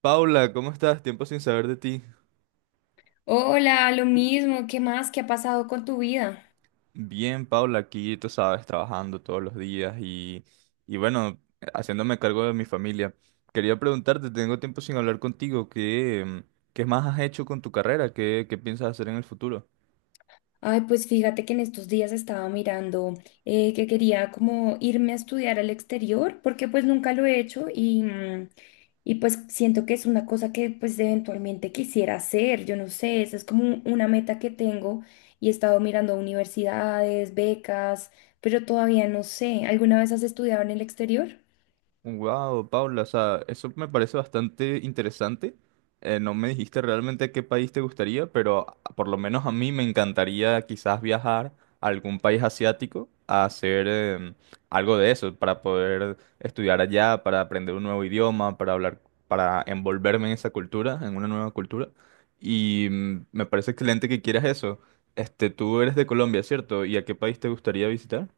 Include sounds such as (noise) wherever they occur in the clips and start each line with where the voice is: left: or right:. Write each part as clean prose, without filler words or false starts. right: Paula, ¿cómo estás? Tiempo sin saber de ti.
left: Hola, lo mismo, ¿qué más? ¿Qué ha pasado con tu vida?
right: Bien, Paula, aquí tú sabes, trabajando todos los días y bueno, haciéndome cargo de mi familia. Quería preguntarte, tengo tiempo sin hablar contigo, ¿qué más has hecho con tu carrera? ¿Qué piensas hacer en el futuro?
left: Ay, pues fíjate que en estos días estaba mirando que quería como irme a estudiar al exterior, porque pues nunca lo he hecho y pues siento que es una cosa que pues eventualmente quisiera hacer, yo no sé, esa es como una meta que tengo y he estado mirando universidades, becas, pero todavía no sé. ¿Alguna vez has estudiado en el exterior?
right: Wow, Paula, o sea, eso me parece bastante interesante. No me dijiste realmente qué país te gustaría, pero por lo menos a mí me encantaría quizás viajar a algún país asiático a hacer algo de eso, para poder estudiar allá, para aprender un nuevo idioma, para hablar, para envolverme en esa cultura, en una nueva cultura. Y me parece excelente que quieras eso. Este, tú eres de Colombia, ¿cierto? ¿Y a qué país te gustaría visitar?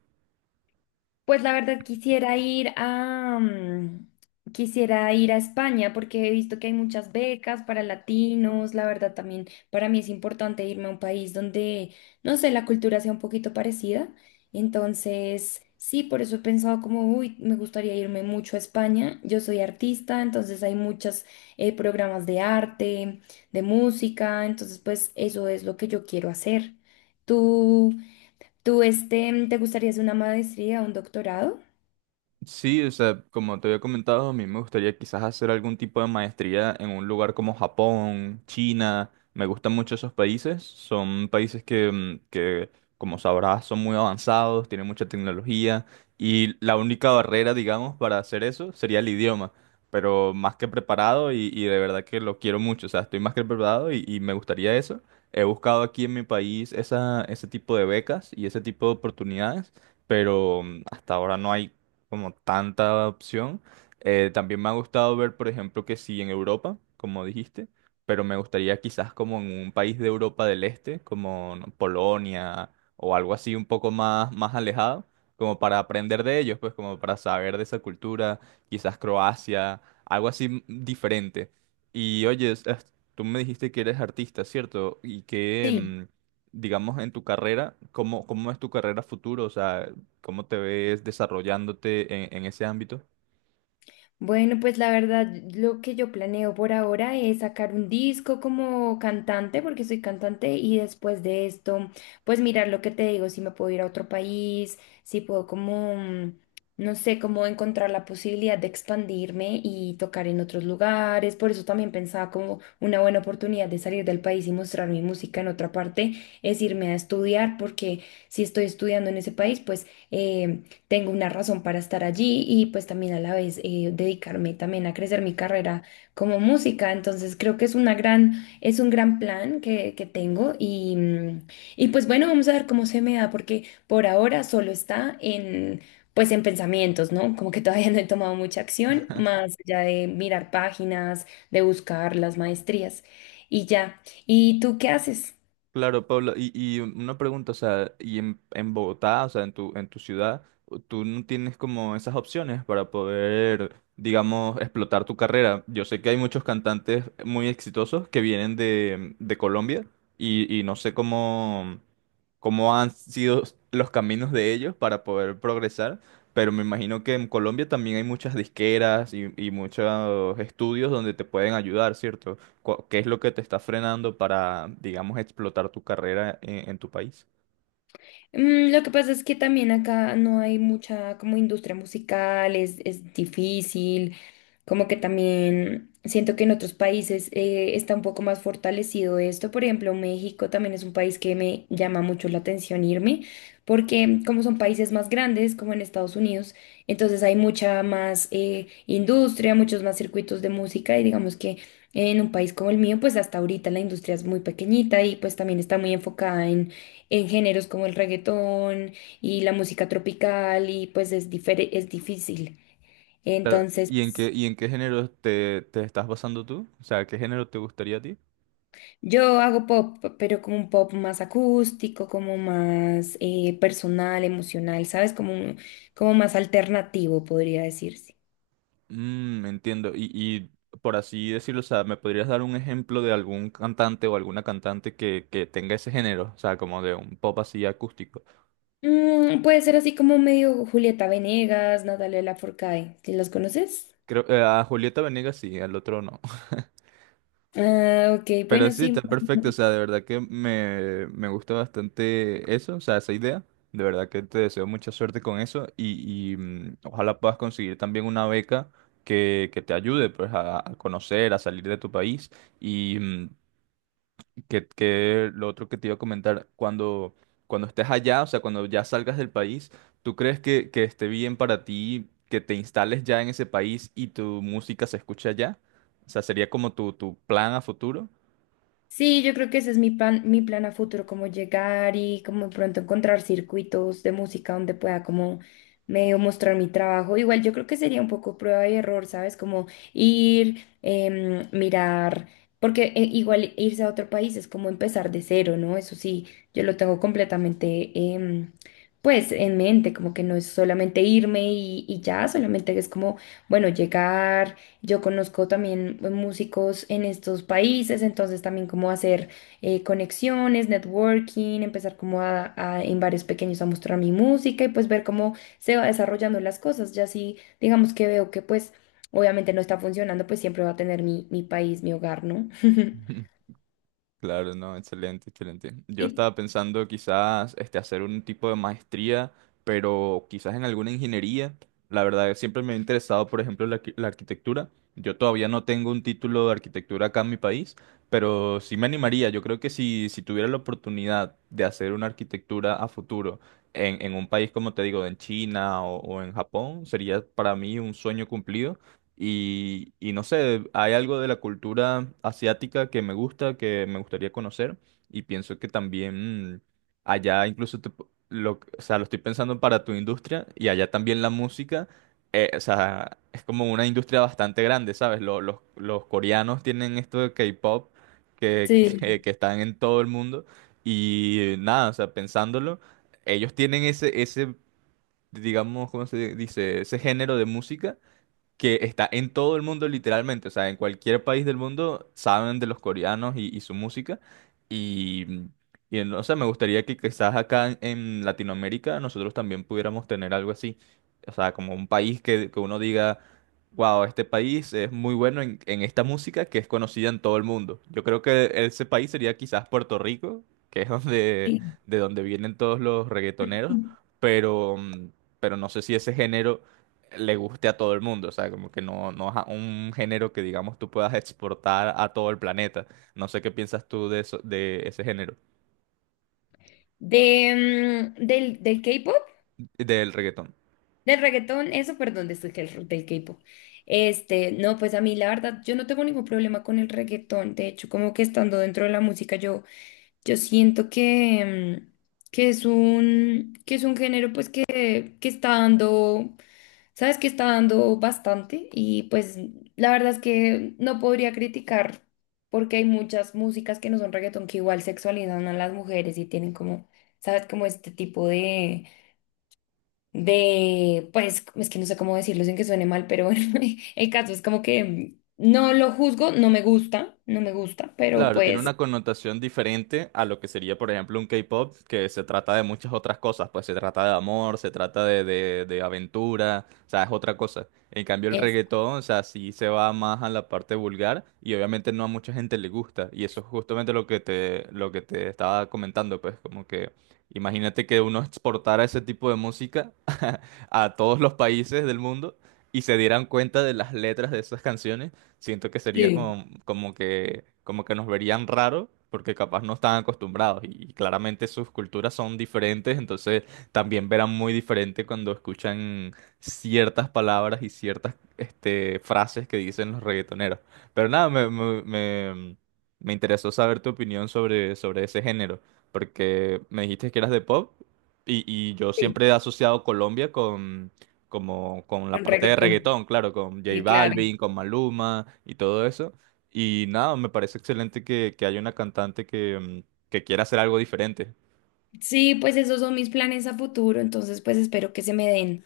left: Pues la verdad quisiera quisiera ir a España porque he visto que hay muchas becas para latinos. La verdad también para mí es importante irme a un país donde, no sé, la cultura sea un poquito parecida. Entonces, sí, por eso he pensado como, uy, me gustaría irme mucho a España. Yo soy artista, entonces hay muchos programas de arte, de música. Entonces, pues eso es lo que yo quiero hacer. ¿Tú? ¿Tú este, te gustaría hacer una maestría, un doctorado?
right: Sí, o sea, como te había comentado, a mí me gustaría quizás hacer algún tipo de maestría en un lugar como Japón, China. Me gustan mucho esos países. Son países que, como sabrás, son muy avanzados, tienen mucha tecnología y la única barrera, digamos, para hacer eso sería el idioma. Pero más que preparado y de verdad que lo quiero mucho. O sea, estoy más que preparado y me gustaría eso. He buscado aquí en mi país ese tipo de becas y ese tipo de oportunidades, pero hasta ahora no hay como tanta opción. También me ha gustado ver, por ejemplo, que sí en Europa, como dijiste, pero me gustaría quizás como en un país de Europa del Este, como no, Polonia o algo así un poco más alejado, como para aprender de ellos, pues como para saber de esa cultura, quizás Croacia, algo así diferente. Y oye, tú me dijiste que eres artista, ¿cierto? Y que...
left: Sí.
right: mm, digamos, en tu carrera, ¿cómo es tu carrera futuro? O sea, ¿cómo te ves desarrollándote en ese ámbito?
left: Bueno, pues la verdad, lo que yo planeo por ahora es sacar un disco como cantante, porque soy cantante, y después de esto, pues mirar lo que te digo, si me puedo ir a otro país, si puedo no sé, como encontrar la posibilidad de expandirme y tocar en otros lugares. Por eso también pensaba como una buena oportunidad de salir del país y mostrar mi música en otra parte, es irme a estudiar, porque si estoy estudiando en ese país, tengo una razón para estar allí y pues también a la vez dedicarme también a crecer mi carrera como música. Entonces creo que es una gran, es un gran plan que tengo y pues bueno, vamos a ver cómo se me da porque por ahora solo está en... Pues en pensamientos, ¿no? Como que todavía no he tomado mucha acción, más allá de mirar páginas, de buscar las maestrías y ya. ¿Y tú qué haces?
right: Claro, Pablo, y una pregunta, o sea, y en Bogotá, o sea, en en tu ciudad, tú no tienes como esas opciones para poder, digamos, explotar tu carrera. Yo sé que hay muchos cantantes muy exitosos que vienen de Colombia y no sé cómo. Cómo han sido los caminos de ellos para poder progresar, pero me imagino que en Colombia también hay muchas disqueras y muchos estudios donde te pueden ayudar, ¿cierto? ¿Qué es lo que te está frenando para, digamos, explotar tu carrera en tu país?
left: Mm, lo que pasa es que también acá no hay mucha como industria musical, es difícil, como que también siento que en otros países está un poco más fortalecido esto. Por ejemplo, México también es un país que me llama mucho la atención irme, porque como son países más grandes, como en Estados Unidos, entonces hay mucha más industria, muchos más circuitos de música y digamos que en un país como el mío, pues hasta ahorita la industria es muy pequeñita y pues también está muy enfocada en géneros como el reggaetón y la música tropical y pues es, es difícil.
right: Claro,
left: Entonces...
right: ¿y en y en qué género te estás basando tú? O sea, ¿qué género te gustaría a ti?
left: Yo hago pop, pero como un pop más acústico, como más personal, emocional, ¿sabes? Como, como más alternativo, podría decirse.
right: Mm, entiendo. Y por así decirlo, o sea, ¿me podrías dar un ejemplo de algún cantante o alguna cantante que tenga ese género? O sea, como de un pop así acústico.
left: Mm, puede ser así como medio Julieta Venegas, Natalia Lafourcade, ¿sí? ¿Los conoces?
right: Creo, a Julieta Venegas sí, al otro no.
left: Ah, ok,
right: (laughs) Pero
left: bueno,
right: sí,
left: sí.
right: está perfecto. O sea, de verdad que me gusta bastante eso, o sea, esa idea. De verdad que te deseo mucha suerte con eso y ojalá puedas conseguir también una beca que te ayude pues a conocer, a salir de tu país. Y que lo otro que te iba a comentar, cuando, cuando estés allá, o sea, cuando ya salgas del país, ¿tú crees que esté bien para ti que te instales ya en ese país y tu música se escuche allá? O sea, ¿sería como tu plan a futuro?
left: Sí, yo creo que ese es mi plan a futuro, como llegar y como de pronto encontrar circuitos de música donde pueda como medio mostrar mi trabajo. Igual yo creo que sería un poco prueba y error, ¿sabes? Como ir, em, mirar, porque igual irse a otro país es como empezar de cero, ¿no? Eso sí, yo lo tengo completamente, pues, en mente, como que no es solamente irme y ya, solamente es como, bueno, llegar. Yo conozco también pues, músicos en estos países, entonces también como hacer conexiones, networking, empezar como en bares pequeños a mostrar mi música y pues ver cómo se va desarrollando las cosas. Ya si digamos que veo que pues obviamente no está funcionando, pues siempre va a tener mi país, mi hogar, ¿no? (laughs)
right: (laughs) Claro, no, excelente, excelente. Yo
left: Y
right: estaba pensando quizás este, hacer un tipo de maestría, pero quizás en alguna ingeniería. La verdad, siempre me ha interesado, por ejemplo, la arquitectura. Yo todavía no tengo un título de arquitectura acá en mi país, pero sí me animaría. Yo creo que si tuviera la oportunidad de hacer una arquitectura a futuro en un país, como te digo, en China o en Japón, sería para mí un sueño cumplido. Y no sé, hay algo de la cultura asiática que me gusta, que me gustaría conocer. Y pienso que también allá incluso o sea, lo estoy pensando para tu industria y allá también la música. O sea, es como una industria bastante grande, ¿sabes? Los coreanos tienen esto de K-pop que, (laughs)
left: sí.
right: que están en todo el mundo. Y nada, o sea, pensándolo, ellos tienen ese, digamos, ¿cómo se dice? Ese género de música que está en todo el mundo literalmente, o sea, en cualquier país del mundo saben de los coreanos y su música y, y no sé, me gustaría que quizás acá en Latinoamérica nosotros también pudiéramos tener algo así, o sea, como un país que uno diga, wow, este país es muy bueno en esta música que es conocida en todo el mundo. Yo creo que ese país sería quizás Puerto Rico, que es donde,
left: y-
right: de donde vienen todos los reggaetoneros, pero, pero no sé si ese género le guste a todo el mundo, o sea, como que no, un género que digamos tú puedas exportar a todo el planeta. No sé qué piensas tú de eso, de ese género,
left: De, del K-pop.
right: del reggaetón.
left: Del reggaetón, eso, perdón, de esto que del K-pop. Este, no, pues a mí la verdad, yo no tengo ningún problema con el reggaetón. De hecho, como que estando dentro de la música, yo siento que es un género, pues, que está dando, sabes, que está dando bastante. Y pues, la verdad es que no podría criticar, porque hay muchas músicas que no son reggaetón que igual sexualizan a las mujeres y tienen como, sabes, como este tipo de, pues, es que no sé cómo decirlo sin que suene mal, pero bueno, (laughs) el caso es como que no lo juzgo, no me gusta, no me gusta, pero
right: Claro, tiene
left: pues,
right: una connotación diferente a lo que sería, por ejemplo, un K-pop, que se trata de muchas otras cosas, pues se trata de amor, se trata de aventura, o sea, es otra cosa. En cambio, el
left: es,
right: reggaetón, o sea, sí se va más a la parte vulgar y obviamente no a mucha gente le gusta. Y eso es justamente lo que te estaba comentando, pues como que imagínate que uno exportara ese tipo de música (laughs) a todos los países del mundo y se dieran cuenta de las letras de esas canciones. Siento que sería como, como que nos verían raro porque capaz no están acostumbrados y claramente sus culturas son diferentes, entonces también verán muy diferente cuando escuchan ciertas palabras y ciertas este, frases que dicen los reggaetoneros. Pero nada, me interesó saber tu opinión sobre ese género, porque me dijiste que eras de pop y yo
left: sí,
right: siempre he asociado Colombia como con la
left: con
right: parte de
left: reggaetón.
right: reggaetón, claro, con J
left: Sí, claro.
right: Balvin, con Maluma y todo eso. Y nada, me parece excelente que haya una cantante que quiera hacer algo diferente.
left: Sí, pues esos son mis planes a futuro, entonces pues espero que se me den,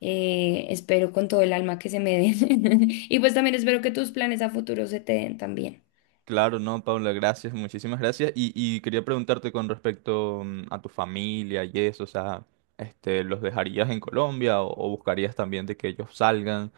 left: espero con todo el alma que se me den. (laughs) Y pues también espero que tus planes a futuro se te den también.
right: Claro, no, Paula, gracias, muchísimas gracias. Y quería preguntarte con respecto a tu familia y eso, o sea, este, ¿los dejarías en Colombia o buscarías también de que ellos salgan?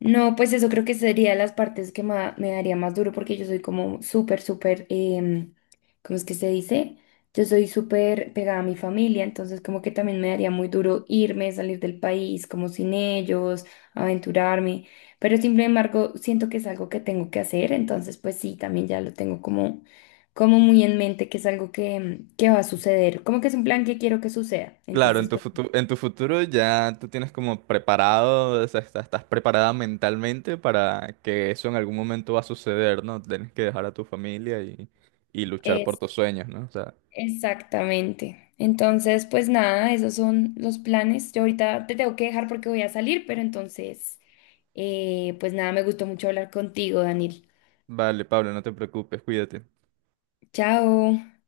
left: No, pues eso creo que sería las partes que me daría más duro porque yo soy como súper, súper, ¿cómo es que se dice? Yo soy súper pegada a mi familia, entonces como que también me daría muy duro irme, salir del país como sin ellos, aventurarme, pero sin embargo siento que es algo que tengo que hacer, entonces pues sí, también ya lo tengo como, como muy en mente que es algo que va a suceder, como que es un plan que quiero que suceda,
right: Claro,
left: entonces
right: en tu futuro ya tú tienes como preparado, o sea, estás preparada mentalmente para que eso en algún momento va a suceder, ¿no? Tienes que dejar a tu familia y luchar por
left: pues...
right: tus sueños, ¿no? O sea,
left: Exactamente. Entonces, pues nada, esos son los planes. Yo ahorita te tengo que dejar porque voy a salir, pero entonces, pues nada, me gustó mucho hablar contigo, Daniel.
right: vale, Pablo, no te preocupes, cuídate.
left: Chao.